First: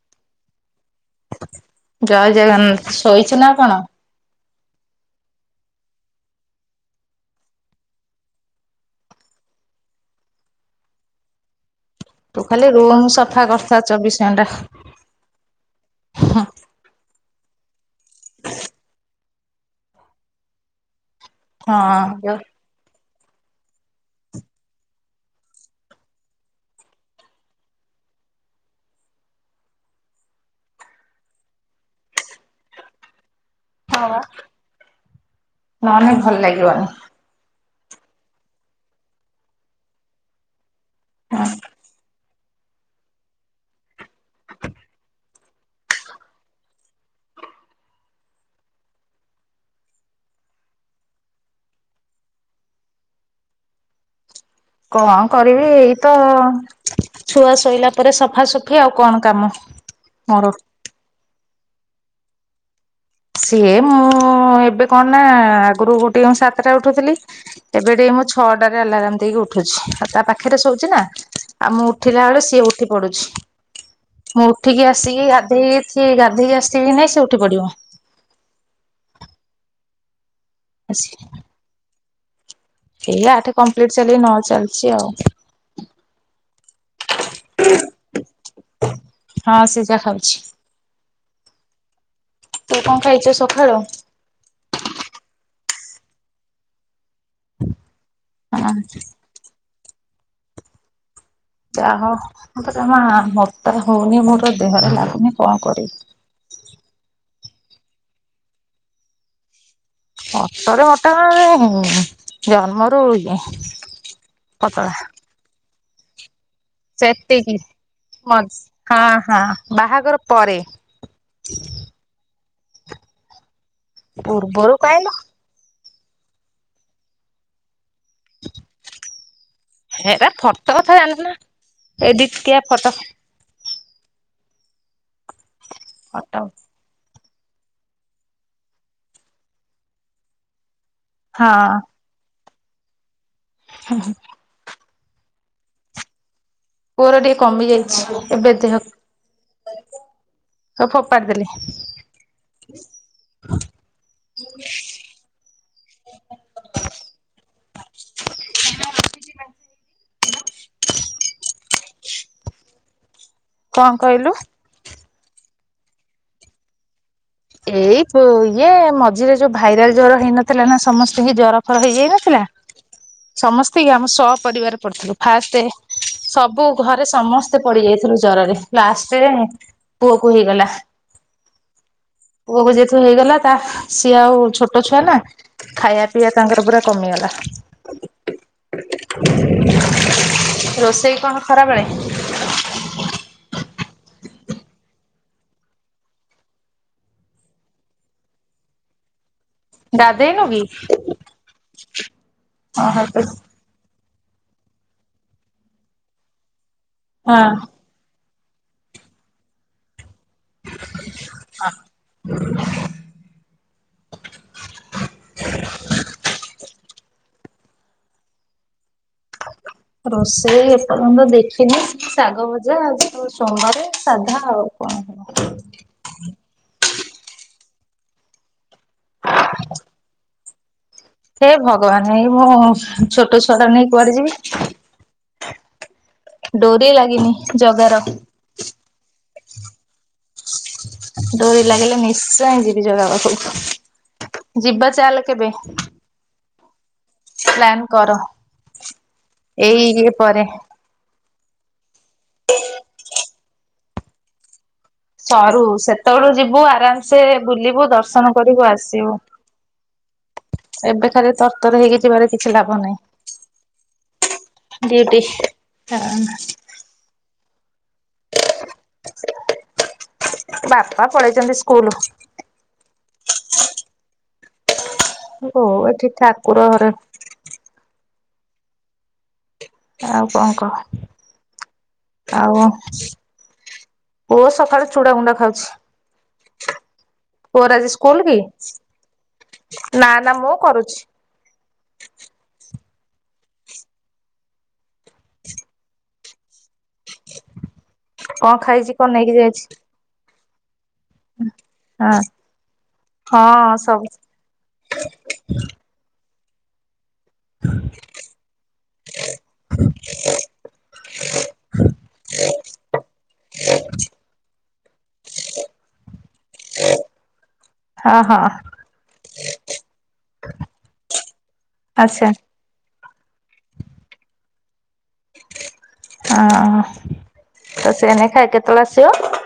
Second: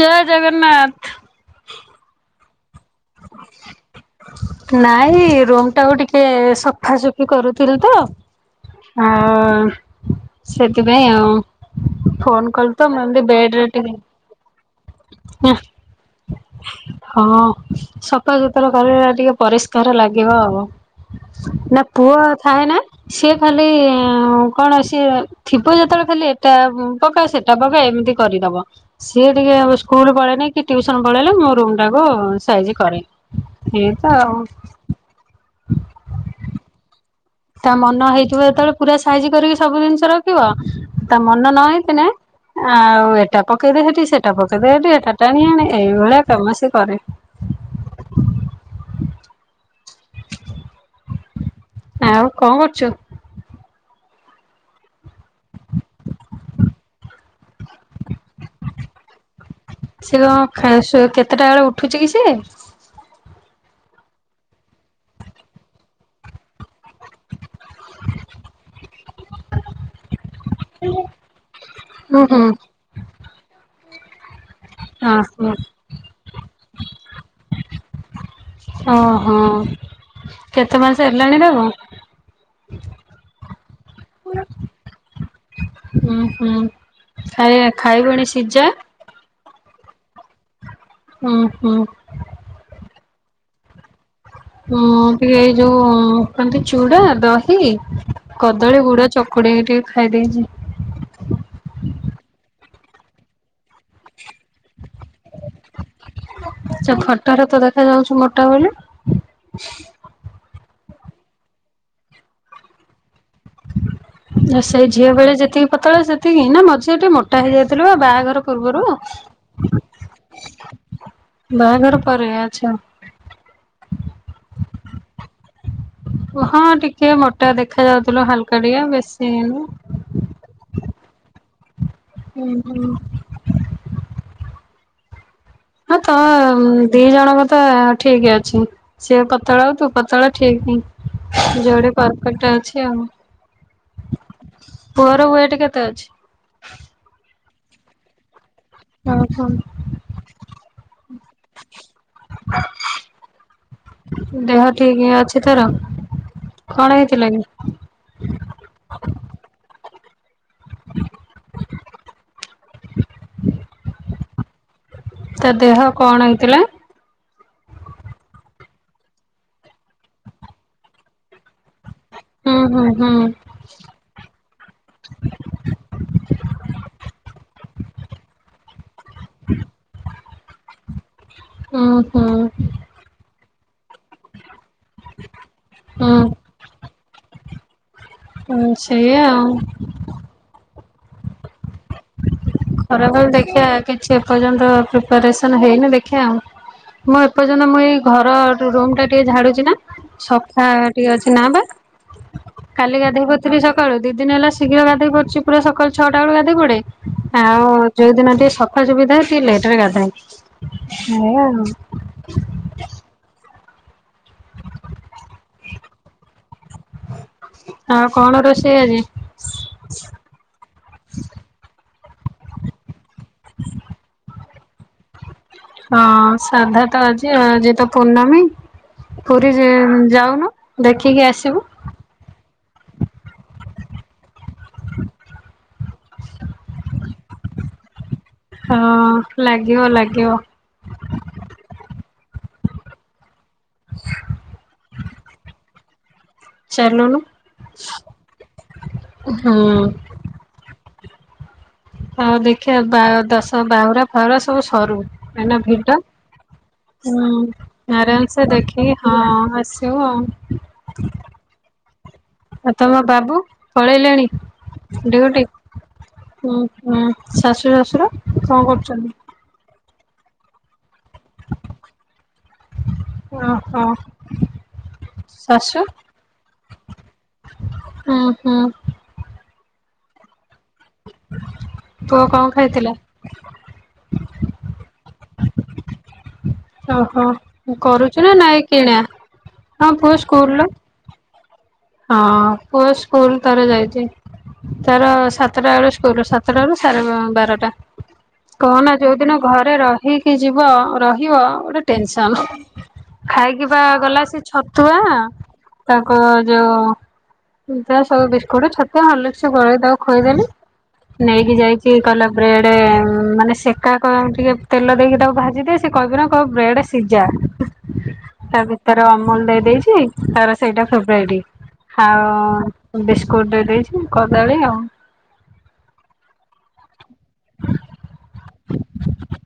ଜୟ ଜଗନ୍ନାଥ। ଜୟ ଜଗନ୍ନାଥ। ଶୋଇଛୁ ନା କଣ? ନାଇଁ ରୋ ଟାକୁ ଟିକେ ସଫାସଫି କରୁଥିଲି ତ ହଁ ସେଥିପାଇଁ ଆଉ। ତୁ ଫୋନ ଖାଲି କଲି ତ ରୁମ ମୁଁ ଏମତି ସଫା ବେଡରେ କରୁଥା ଟିକେ ଚବିଶ ଘଣ୍ଟା। ହଁ। ହଁ ସଫା ସୁତୁରା କରା ଟିକେ ପରିଷ୍କାର ଲାଗିବ ଆଉ। ହଁ ନା ପୁଅ ଯୋଉ ଥାଏ ନା। ସିଏ ଖାଲି କଣ ସିଏ ଥିବ ଯେତେବେଳେ ଖାଲି ଏଟା ପକା ସେଟା ପକା ମ କରିଦବ ସିଏ ଟିକେ ସ୍କୁଲ ପଳେଇଲେ କି ଟ୍ୟୁସନ ପଳେଇଲେ ମୋ ରୁମ ଟାକୁ ସାଇ କରେ। ଏଇ ହଁ ତ ବା ଆଉ। ନହେଲେ ଭଲ ଲାଗିବନି। ତା ମନ ହେଇଥିବ ଯେତେବେଳେ ପୁରା ସାଇଜି କରିକି ସବୁ ଜିନିଷ ରଖିବ। ତା ମନ ନ ହେଇଥିନେ ଆଉ ଏଟା ପକେଇଦେ ଏଠି ସେଟା ପକେଇଦେ ହେଠି ହେଠା ଟାଣି ଆଣେ ଏଇଭଳିଆ କାମ ସେ କରେ। ଆଉ କଣ କରୁଛୁ? କଣ କରିବି ଏଇ ତ ଛୁଆ ଶୋଇଲା ପରେ ସଫାସଫି ଆଉ କଣ କାମ। ସେ କଣ ମୋର ଖା ସୋ କେତେ ଉଠୁଛି କି ସେ। ସିଏ ମୁଁ ଏବେ କଣ ନା ଆଗରୁ ଗୋ ଟିକେ ମୁଁ ସାତଟା ଉଠୁଥିଲି। ଏବେ ଟିକେ ମୁଁ ଛଅ ଟାରେ ଆଲରାମ୍ ଦେଇକି ଉଠୁଚି। ତା ପାଖରେ ଶୋଉଚି ନା ହୁଁ ଉଠିଲା ବେଳେ ହୁଁ ସିଏ ଉଠି ପଡୁଛି। ମୁଁ ଉଠିକି ଆସିକି ହଁ ଗାଧେଇକି ଗାଧେଇକି ଆସିଥିବି କି ନାଇଁ ସେ ଉଠି ପଡିବ। ଓହୋ କେତେ ମାସ ହେଲାଣି ତାକୁ? ହେଇ ଆଠ କମ୍ପ୍ଲିଟ ଚାଲି ନ ଚାଲିଛି ଆଉ। ହୁଁ ହୁଁ ଖାଇ ଖାଇବଣି ସିଝା? ହଁ ସିଝା ଖାଉଛି। ହୁଁ ହୁଁ। ତୁ କଣ ଖାଇଚ ସକାଳୁ? ହଁ ଟିକେ ଏଇ ଯୋଉ କଣ ତ ଚୁଡା ଦହି ହଁ କଦଳୀ ଗୁଡ ଚକଡି କି ଟିକେ ଖାଇଦେଇଛି। ଯାହା ମତେ [unintelligible] ହଉନି ମୋର ତା ଦେହରେ ଲାଗୁନି କଣ କରିବି। ଫୋଟରେ ତ ଦେଖାଯାଉଛି ମୋଟା ବୋଲି? ଫୋଟରେ ମୋଟା ଜନ୍ମ ରୁ ଆ ସେଇ ଝିଅ ବେଳେ ଯେତିକି ପତଳା ସେ ସେତିକି ନା ମଝିରେ ଟିକେ ମୋଟା ସେତିକି ହେଇଯାଇଥିଲୁ ବାହାଘର ମଝି ପୂର୍ବରୁ। ହଁ ହଁ ବାହାଘର ପରେ ବାହାଘର ପରେ ଆଚ୍ଛା। ପୂର୍ବରୁ କାଇଁ ଲୋ। ଓ ହଁ ଟିକେ ମୋଟା ଦେ ଦେଖା ଯାଉଥିଲୁ ହାଲକା ଟିକେ ବେଶୀ ନୁହେଁ। ଏଡିଟ୍ କିଆ ଫଟୋ। ହଁ ତ ଫଟୋ ଦି ଜଣଙ୍କ ତ ଠିକ ଅଛି। ସିଏ ପତଳା ଆଉ ତୁ ପତଳା ଠିକ୍। ଯୋଡ଼ି ପରଫେକ୍ଟ ଅଛି ଆଉ। ହଁ ହଁ। ପୁଅର ୱେଟ କେତେ ଅଛି? ପୁଅର ଟିକେ କମି ଯାଇଛି ଏବେ ହଁ ହଁ। ସବୁ ଫୋପାଡ଼ିଦେଲି। ଦେହ ଠିକ ଅଛି ତାର। କଣ ହେଇଥିଲା କି? [inaudible] [inaudible] କଣ କହିଲୁ? ତା ଦେହ କଣ ହେଇଥିଲା? ଏଇ ବ ଇଏ ମଝିରେ ଯୋଉ ଭାଇରାଲ ଜର ହେଇନଥିଲା ନା ସମସ୍ତିଙ୍କି ଜର ଫର ହେଇଯାଇନଥିଲା ହୁଁ ହୁଁ ହୁଁ ସମସ୍ତି ଆମ ସପରରିବାର ପଡିଥିଲୁ ଫାଷ୍ଟେ। ସବୁ ଘରେ ସମସ୍ତେ ପଡିଯାଇଥିଲୁ ଜରରେ ଲାଷ୍ଟରେ ପୁଅ କୁ ହେଇଗଲା। ହୁଁ। ହୁଁ। ପୁଅକୁ ଯେହତୁ ହେଇଗଲା ତା ସିଏ ଆଉ ଛୋଟ ଛୁଆ ନା ଖାଇବା ହୁଁ ପିଇବା ତାଙ୍କର ପୁରା। କମିଗଲା। ହଁ ସେଇଆ ଆଉ। ରୋଷେଇ କଣ ଖରାବେଳେ? ଖରାବେଳେ ଦେଖିବା କିଛି ଏପର୍ଯ୍ୟନ୍ତ ପ୍ରିପାରେସନ ହେଇନି ଦେଖିଆ ଆଉ। ମୁଁ ଏପର୍ଯ୍ୟନ୍ତ ମୁଁ ଏଇ ଘର ରୁମ ଟା ଟିକେ ଝାଡୁ ଛି ନା ଗାଧେଇନୁ କି? ସଫା ଟିକେ ଅଛି ନା ବା କାଲି ଓହୋ ତୁ ଗାଧେଇ ପଡ଼ିଥିଲି ସକାଳୁ। ଦି ଦିନ ହେଲା ଶୀଘ୍ର ଗାଧେଇ ପଡୁଛି ପୁରା ସକାଳ ଛଅଟା ବେଳୁ ଗାଧୋଇ ପଡେ ହଁ ଆଉ ଯୋଉ ଦିନ ଟିକେ ସଫା ସଫି ଥାଏ ଟିକେ ଲେଟ୍ ରେ ଗାଧାଏ ଏୟା ଆଉ। [inaudible] ଆଉ କଣ ରୋଷେଇ ଆଜି? ରୋଷେଇ ଏପର୍ଯ୍ୟନ୍ତ ଦେଖିନି ଶାଗ ଭଜା ଆଉ। ଆଉ ସୋମବାରେ ସାଧା ଆଉ। କଣ ହବ। ହଁ ସାଧା ତ ଆଜି ଆଜି ତ ପୂର୍ଣ୍ଣମୀ ପୁରୀ ଜି ଯାଉନୁ। ଦେଖିକି ହେ ଆସିବୁ ଭଗବାନ ଏଇ ମୋ ଛୋଟ ଛୁଆଟାକୁ ନେଇ କୁଆଡେ ଯିବି। ଡୋରି ଲାଗିନି ଜଗାର। ହଁ ଲାଗିବ ଲାଗିବ। ଡୋରି ଲାଗିଲେ ନିଶ୍ଚୟ ଯିବି ଜଗା ପାଖକୁ ଯିବା ଚାଲ କେବେ। ଚାଲୁନୁ। ପ୍ଲାନ୍ କର ହୁଁ ଏଇ ଇଏ ପରେ। ତ ବାହୁରା ଫାହୁରା ସବୁ ସରୁ କାହିଁ ନା ସରୁ ଭିଡ଼ ସେତେବେଳୁ ଯିବୁ ଆରାମସେ ହୁଁ ବୁଲିବୁ ଦର୍ଶନ ଆରାମ ସେ କରିବୁ ଦେଖିକି ଆସିବୁ। ହଁ ଆସ ଆସିବ ଆଉ। ଏବେ ଖାଲି ତରତର ହେଇକି ଯିବାରେ କିଛି ଆଉ ଲାଭ ନାହିଁ ତମ ବାବୁ ପଳେଇଲେଣି ଡ୍ୟୁଟି। ହୁଁ ହୁଁ ଶାଶୁ ଶଶୁର କଣ କରୁଛନ୍ତି? ବାପା ପଳେଇଛନ୍ତି ସ୍କୁଲୁ। ଓହୋ ବୋଉ ଶାଶୁ ଏଠି ଠାକୁର ଘରେ। ହୁଁ ହୁଁ। ଆଉ କଣ ପୁଅ କହ କଣ ଆଉ। ଖାଇଥିଲା? ପୁଅ ସକାଳୁ ଚୁଡା ଗୁଣ୍ଡା ଖାଉଛି। ଓହୋ ପୁଅର ଆଜି ସ୍କୁଲ କରୁଛୁ ନା କି ନାଇଁ କିଣା? ହଁ ନା ପୁଅ ନା ସ୍କୁଲ୍ ମୁଁ ର। କରୁଛି। ହଁ ପୁଅ ସ୍କୁଲ ତାର ଯାଇଛି ତାର ସାତଟା ବେଳେ ସ୍କୁଲ ସାତଟା ରୁ ସାଢେ ବା-ବାରଟା କଣ ଖାଇଛି କହନା କଣ ଯୋଉ ନେଇକି ଦିନ ଯାଇଛି ଘରେ ରହିକି ଯିବ ରହିବ ଗୋଟେ ହଁ ଟେନସନ ହଁ ଖାଇକିିବା ସବୁ ଗଲା ସେ ଛତୁଆ ତାଙ୍କ ଯୋଉ ଯ ସବୁ ବିସ୍କୁଟ, ଛତୁଆ, ହାର୍ଲିକ୍ସ୍ ଗୋଳେଇ ତାକୁ ଖୋଇଦେଲି। ନେଇକି ଯାଇଚି କହିଲା ବ୍ରେଡ ଉଁ ମାନେ ସେକା କ ଟିକେ ତେଲ ଦେଇକି ତାକୁ ଭାଜିଦିଏ ସେ କହିବି ନା କ ବ୍ରେଡ ସିଝା ହଁ ହଁ ତା ଭିତରେ ଅମୁଲ ଦେଇ ଦେଇଚି ତାର ସେଇଟା ଫେବ୍ରାଇଟ୍। ଆଚ୍ଛା ଆଉ ବିସ୍କୁଟ ଦେଇ ଦେଇଛି କଦଳୀ ଆଉ ହଁ ତ [unintelligible] ଖାଇ କେତେବେଳେ ଆସିିବ?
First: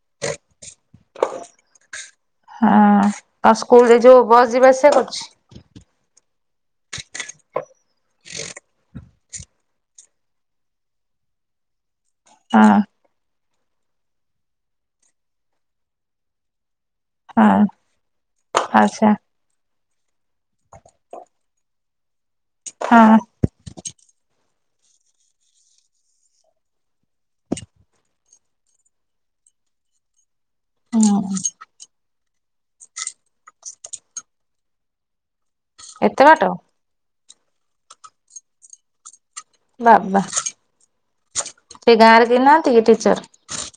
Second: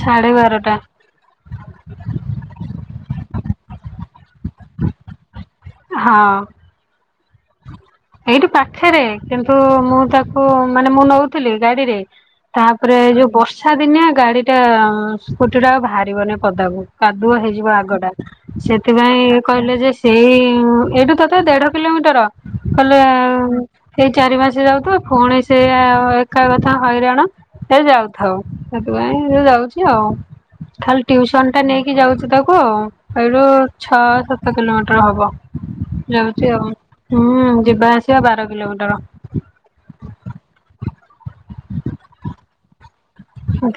ସାଢ଼େ ବାରଟା। ହଁ ଆ ସ୍କୁଲ ରେ ଯୋଉ ବସ୍ ଯିବା ଆସିବା କରୁଚି? ହଁ। ଏଇଠି ପାଖରେ କିନ୍ତୁ ମୁଁ ତାକୁ ମାନେ ମୁଁ ନୋଉଥିଲି ଗାଡିରେ ହଁ ତାପରେ ଏଇ ଯୋଉ ବର୍ଷା ଦିନିଆ ଗାଡି ଟା ସ୍କୁଟି ଟା ଆଉ ଭାରିବନି ପଦାକୁ। କାଦୁଅ ହେଇଯିବ ହଁ ଆଗଟା, ଆଚ୍ଛା ସେଥିପାଇଁ କହିଲେ ଯେ ଏଇ ଉଁ ଏଇଠୁ ତଥାପି ଦେଢ଼ କିଲୋମିଟର କଲେ ହଁ ଏଇ ଚାରି ମାସ ଯାଉଥାଉ ପୁଣି ସେ ଏକା କଥା ହଇରାଣ ସେ ଯାଉଥାଉ ସେଥିପାଇଁ ଯାଉ ଆଉ ଖାଲି ହୁଁ ଟଉସନ ଟା ନେଇକି ଯାଉଚି ତାକୁ। ହ ଏଇଠୁ ଛଅ ସାତ କିଲୋମିଟର ହବ ଏତେ ବାଟ ଯାଉଚି ଆଉ ଉଁ ହୁଁ ଯିବା ଆସିବା ବାର କିଲୋମିଟର। ବାବା ସେ ଗାଁରେ କେହି ନାହାଁନ୍ତି କି ଟିଚର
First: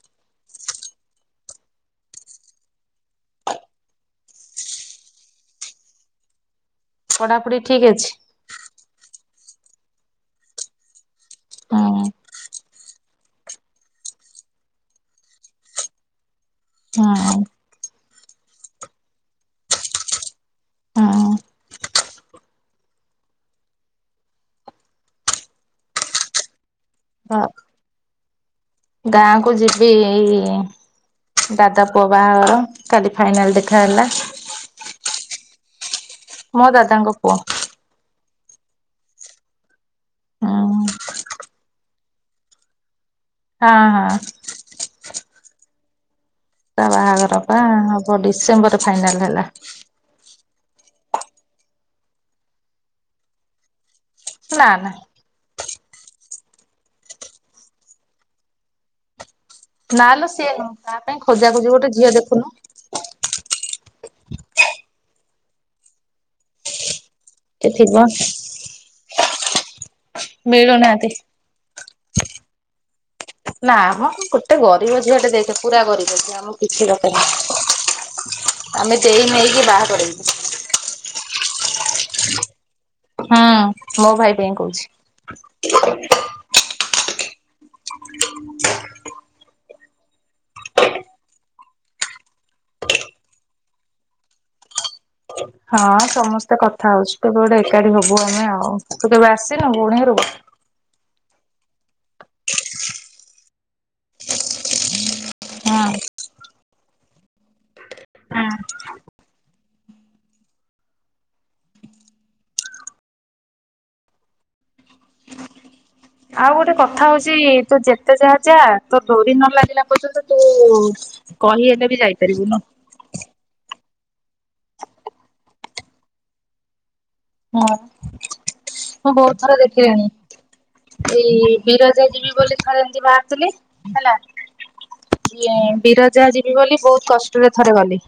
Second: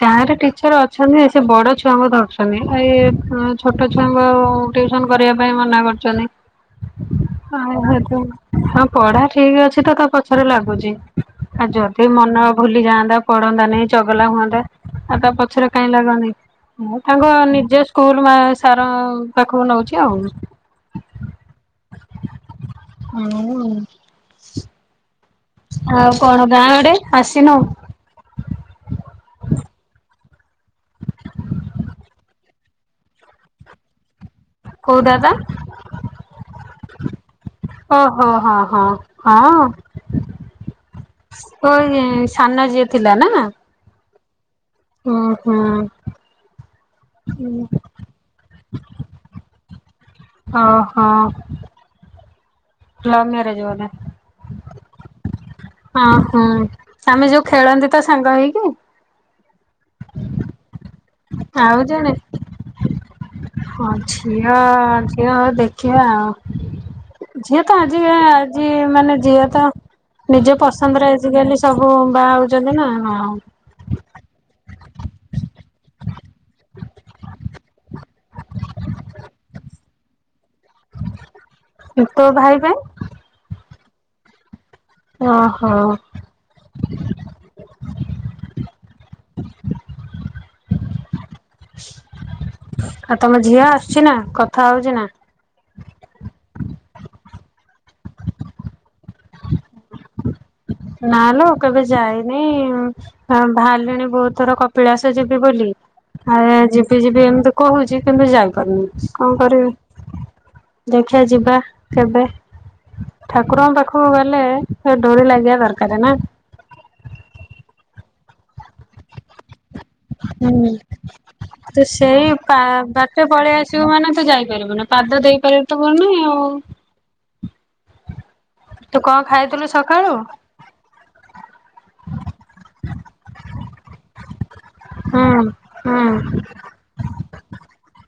ଗାଁରେ ଟି ର ଅଛନ୍ତି ଯେ ସେ ବଡ ଛୁଆଙ୍କୁ ଧରୁଚନ୍ତି ଏ ଛୋଟ ଛୁଆଙ୍କୁ ଆଉ ଟିଉସନ କରିବା ପାଇଁ ମନା ପଢାପଢି ଠିକ ଅଛି କରଚନ୍ତି ହଁ ପଢା ଠିକ ଅଛି ତ ତା ପଛରେ ଲାଗୁଚି ଆଉ ହୁଁ ଯଦି ମନ ଭୁଲି ଯାଆନ୍ତା ପଢ଼ନ୍ତା ନେଇଁ ଚ ଗଲା ହୁଅନ୍ତା ଆଉ ତା ପଛରେ କାଇଁ ଲାଗନ୍ତି? ମୁଁ ତାଙ୍କ ହୁଁ ନିଜ ସ୍କୁଲ ମା ସାରଙ୍କ ପାଖକୁ ନୋଉଚି ଆଉ ହୁଁ ହଁ। ଆଉ କଣ ଗାଁ ଗଡେ ଆସିନୁ? ଗାଁକୁ ଯିବି ଏଇ ଦାଦା ପୁଅ ବାହାଘର କାଲି ଫାଇନାଲ ଦେଖା ହେଲା। କୋଉ ଦାଦା? ମୋ ଦାଦାଙ୍କ ପୁଅ। ଓହୋ ହଁ ହଁ ହଁ ହଁ ଓ ଏଇ ସାନ ଯିଏ ହଁ ହଁ। ଓ ହୁଁ। ତା ବାହାଘର ପା ହବ ଡିସେମ୍ବରେ ଫାଇନାଲ ହେଲା। ହଁ ହିଁ। ଲଭ୍ ମେରେଜ ବୋଧେ? ନା ନା। ହଁ ଉଁ ଆମେ ଯୋଉ ଖେଳନ୍ତି ତ ସାଙ୍ଗ ହେଇକି? ନାଲୋ ସିଏ ନୁହଁ। ତା ପାଇଁ ଖୋଜାଖୋଜି ଆଉ ଗୋଟେ ଜଣେ ଝିଅ ଦେଖୁନୁ ହଁ ଝିଅ ଝିଅ ଦେଖିବା ଆଉ ଝିଅ କିଏ ତ ଆଜି ଥିବ ଆଜି ମାନେ ଝିଅ ତ ନିଜ ମିଳୁନାହାନ୍ତି। ପସନ୍ଦରେ ଆଜିକାଲି ସବୁ ବାହା ହଉଛନ୍ତି ନା। ନା ମ ଗୋଟେ ଗରିବ ଝିଅ ଟେ ଦେଖେ ପୁରା ଗରିବ ଝିଅ ଆମ କିଛି [unintelligible] ନାହିଁ। ଆମେ ଦେଇ ନେଇକି ବାହା କ [unintelligible] ତୋ ଭାଇ ପାଇଁ ହୁଁ ମୋ ଭାଇ ପାଇଁ କହୁଚି? ଓହୋ ହ ଆଉ ତମ ଝିଅ ଆସୁଛି ନା କଥା ହଉଛି ନା? ହଁ ସମସ୍ତେ କଥା ହଉଛି କେବେ ଗୋଟେ ଏକାଠି ହବୁ ଆମେ ଆଉ, ତୁ କେବେ ଆସିନୁ ପୁଣି ଘରକୁ? ନା ଲୋ କେବେ ଯାଇନି ବାହାରିଲିଣି ବହୁତ୍ ଥର କପିଳାସ ଯିବି ବୋଲି ହଁ ଆ ଯିବି ଯିବି ଏମିତି କହୁଛି କିନ୍ତୁ ହଁ ଯାଇପାରୁନି, କଣ କରିବି? ଦେଖିବା ଯିବା କେବେ। ଠାକୁରଙ୍କ ପାଖକୁ ଗଲେ ସେ ଡୋରି ଲାଗିବା ଦରକା ଆଉ ଗୋଟେ କଥା ହଉଚି, ତୁ ଯେତେ ଯାହା ଚାହ୍ ତୋ ଡୋରି ନ ଲାଗିଲା ପର୍ଯ୍ୟନ୍ତ ତୁ ହୁଁ ତ କହିହେଲେ ବି ସେଇ ଯାଇପାରିବୁନୁ। ବା-ବାଟେ ପଳେଇଆ ମାନେ ତୁ ଯାଇପାରିବୁନି ପାଦ ଦେଇପାରି ତ ବନି ଆଉ। ହଁ ତୁ ମୁଁ କଣ ବହୁତ ଥର ଖାଇଥିଲୁ ଦେଖିଲିଣି। ସକାଳୁ? ସେଇ ବିରଜା ଯିବି ବୋଲି ଥରେ ଏମିତି ବାହାରିଥିଲି। ହେଲା ହୁଁ ଇଏ ହୁଁ ବିରଜା ଯିବି ବୋଲି ବହୁତ କଷ୍ଟରେ ଥରେ ଗଲି।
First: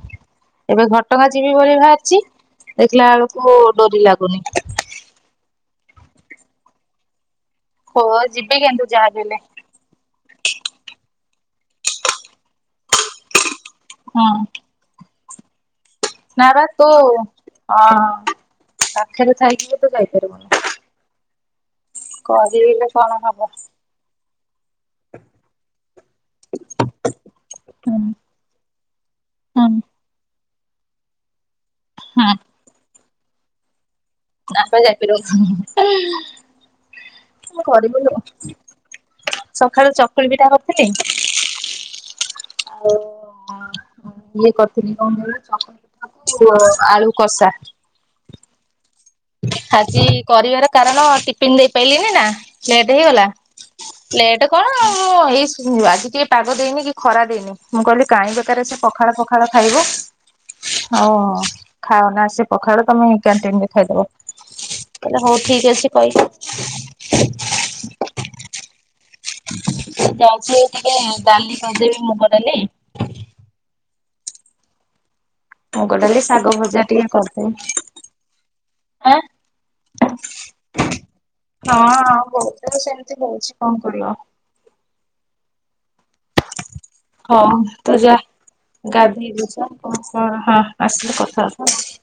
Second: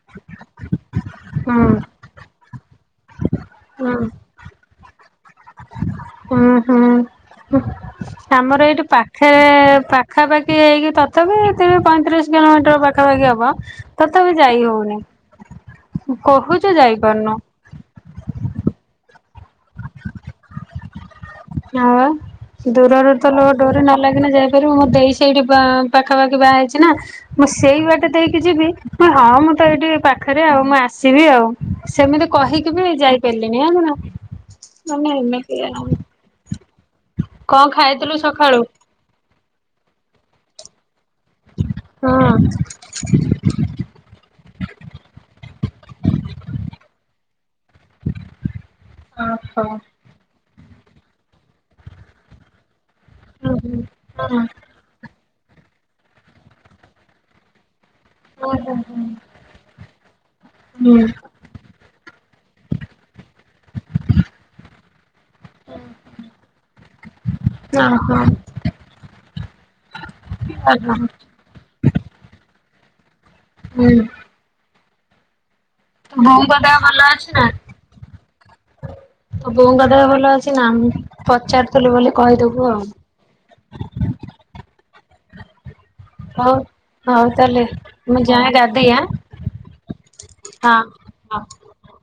ଏବେ ଘଟଗାଁ ଯିବି ହୁଁ ବୋଲି ବାହାରିଛି ଦେଖିଲା ବେଳକୁ ହୁଁ ଡୋରି ଲାଗୁନି। ହୁଁ ହୁଁ। ହୋ ଯିବି ଆମର ଏଇଠି କିନ୍ତୁ ଯାହାବି ପାଖେ ହେଲେ ପାଖାପାଖି ହେଇକି ତଥାପିି ତିରି ପଇଁତିରିଶ କିଲୋମିଟର ବା ବାଗିଆ ହବ ତଥାପି ଯାଇ ହଉନି। ନାବା କହୁଛୁ ତୋ, ଯାଇପାରୁନୁ ହଁ ହଁ। ପାଖରେ ଥାଇକି ତ ଯାଇପାରିବୁନି। ହଁ। କରିଲେ ଦୂରରୁ କଣ ତ ହବ ଲୋକ ଡୋରି ନ ଲାଗିନେ ଯାଇପାରିବୁ, ମୋ ଦେଇ ସେଇଠି ପା-ପାଖାପାଖି ବାହା ହେଇଛି ନା ସେଇ ହୁଁ ବାଟେ ଦେଇକି ଯିବି, ହଁ ମୁଁ ତ ହୁଁ ଏଇଠି ପାଖରେ ଆଉ ମୁଁ ଆସିବି ଆଉ, ସେମିତି କହିକି ବି ଯାଇପାରିଲିନି ଆଁ ଆପେ ଯାଇ ପାରିବ। କଣ କରିବ, ଖାଇଥିଲୁ ସକାଳୁ? ସକାଳୁ ଚକୁଳି ପିଠା କରିଥିଲି। ଆଉ ହଁ। ଇଏ କରିଥିଲି କଣ୍ କହିଲୁ ଆଳୁ କଷା। ଓହୋ। ଆଜି କରିବାର କାରଣ ଟିଫିନ ଦେଇପାରଲିିନି ନା, ସେ ହେଇଗଲା, ହୁଁ ହୁଁ। ଲେଟ କଣ ମୁଁ ଏଇ ଆଜି ଟିକେ ପାଗ ଦେଇନି କି ଖରା ଦେଇନି। ମୁଁ କହିଲି କାହିଁ ହୁଁ ବେକାର ସେ ହୁଁ ହୁଁ। ପଖାଳ ଫଖାଳ ଖାଇବ। ହଁ ହୁଁ। ଖାଅନା ସେ ପଖାଳ ତମେ କ୍ୟାଣ୍ଟିନରେ ଖାଇଦବ। ତାହଲେ ହଉ ଠିକ ଅଛି କହିଲି। ଓହୋ ଯାଉଛି ଟିକେ ଓହୋ ଡାଲି କରିଦେବି ମୁଗ ଡାଲି। ହୁଁ। ମୁଗ ତୋ ଡ଼ାଲି, ଶାଗ ବୋଉଙ୍କ ଦେହ ଭଜା ଭଲ ଟିକେ ଅଛି ନା? କରିଦେବି। ହାଁ, ତୋ ବୋଉଙ୍କ ଦେହ ଭଲ ଅଛି ନା ହଁ ପଚାରୁଥିଲୁ ବୋଲି କହିଦବୁ ଆଉ ବହୁତ ସେମିତି ହଉଛି କଣ କରିବ? ହ ହଁ ହଁ ତ ଯା ଆଁ ଗାଧେଇବୁ ଯା କଣ କର, ହଁ ଆସିଲେ କଥାବାର୍ତ୍ତା।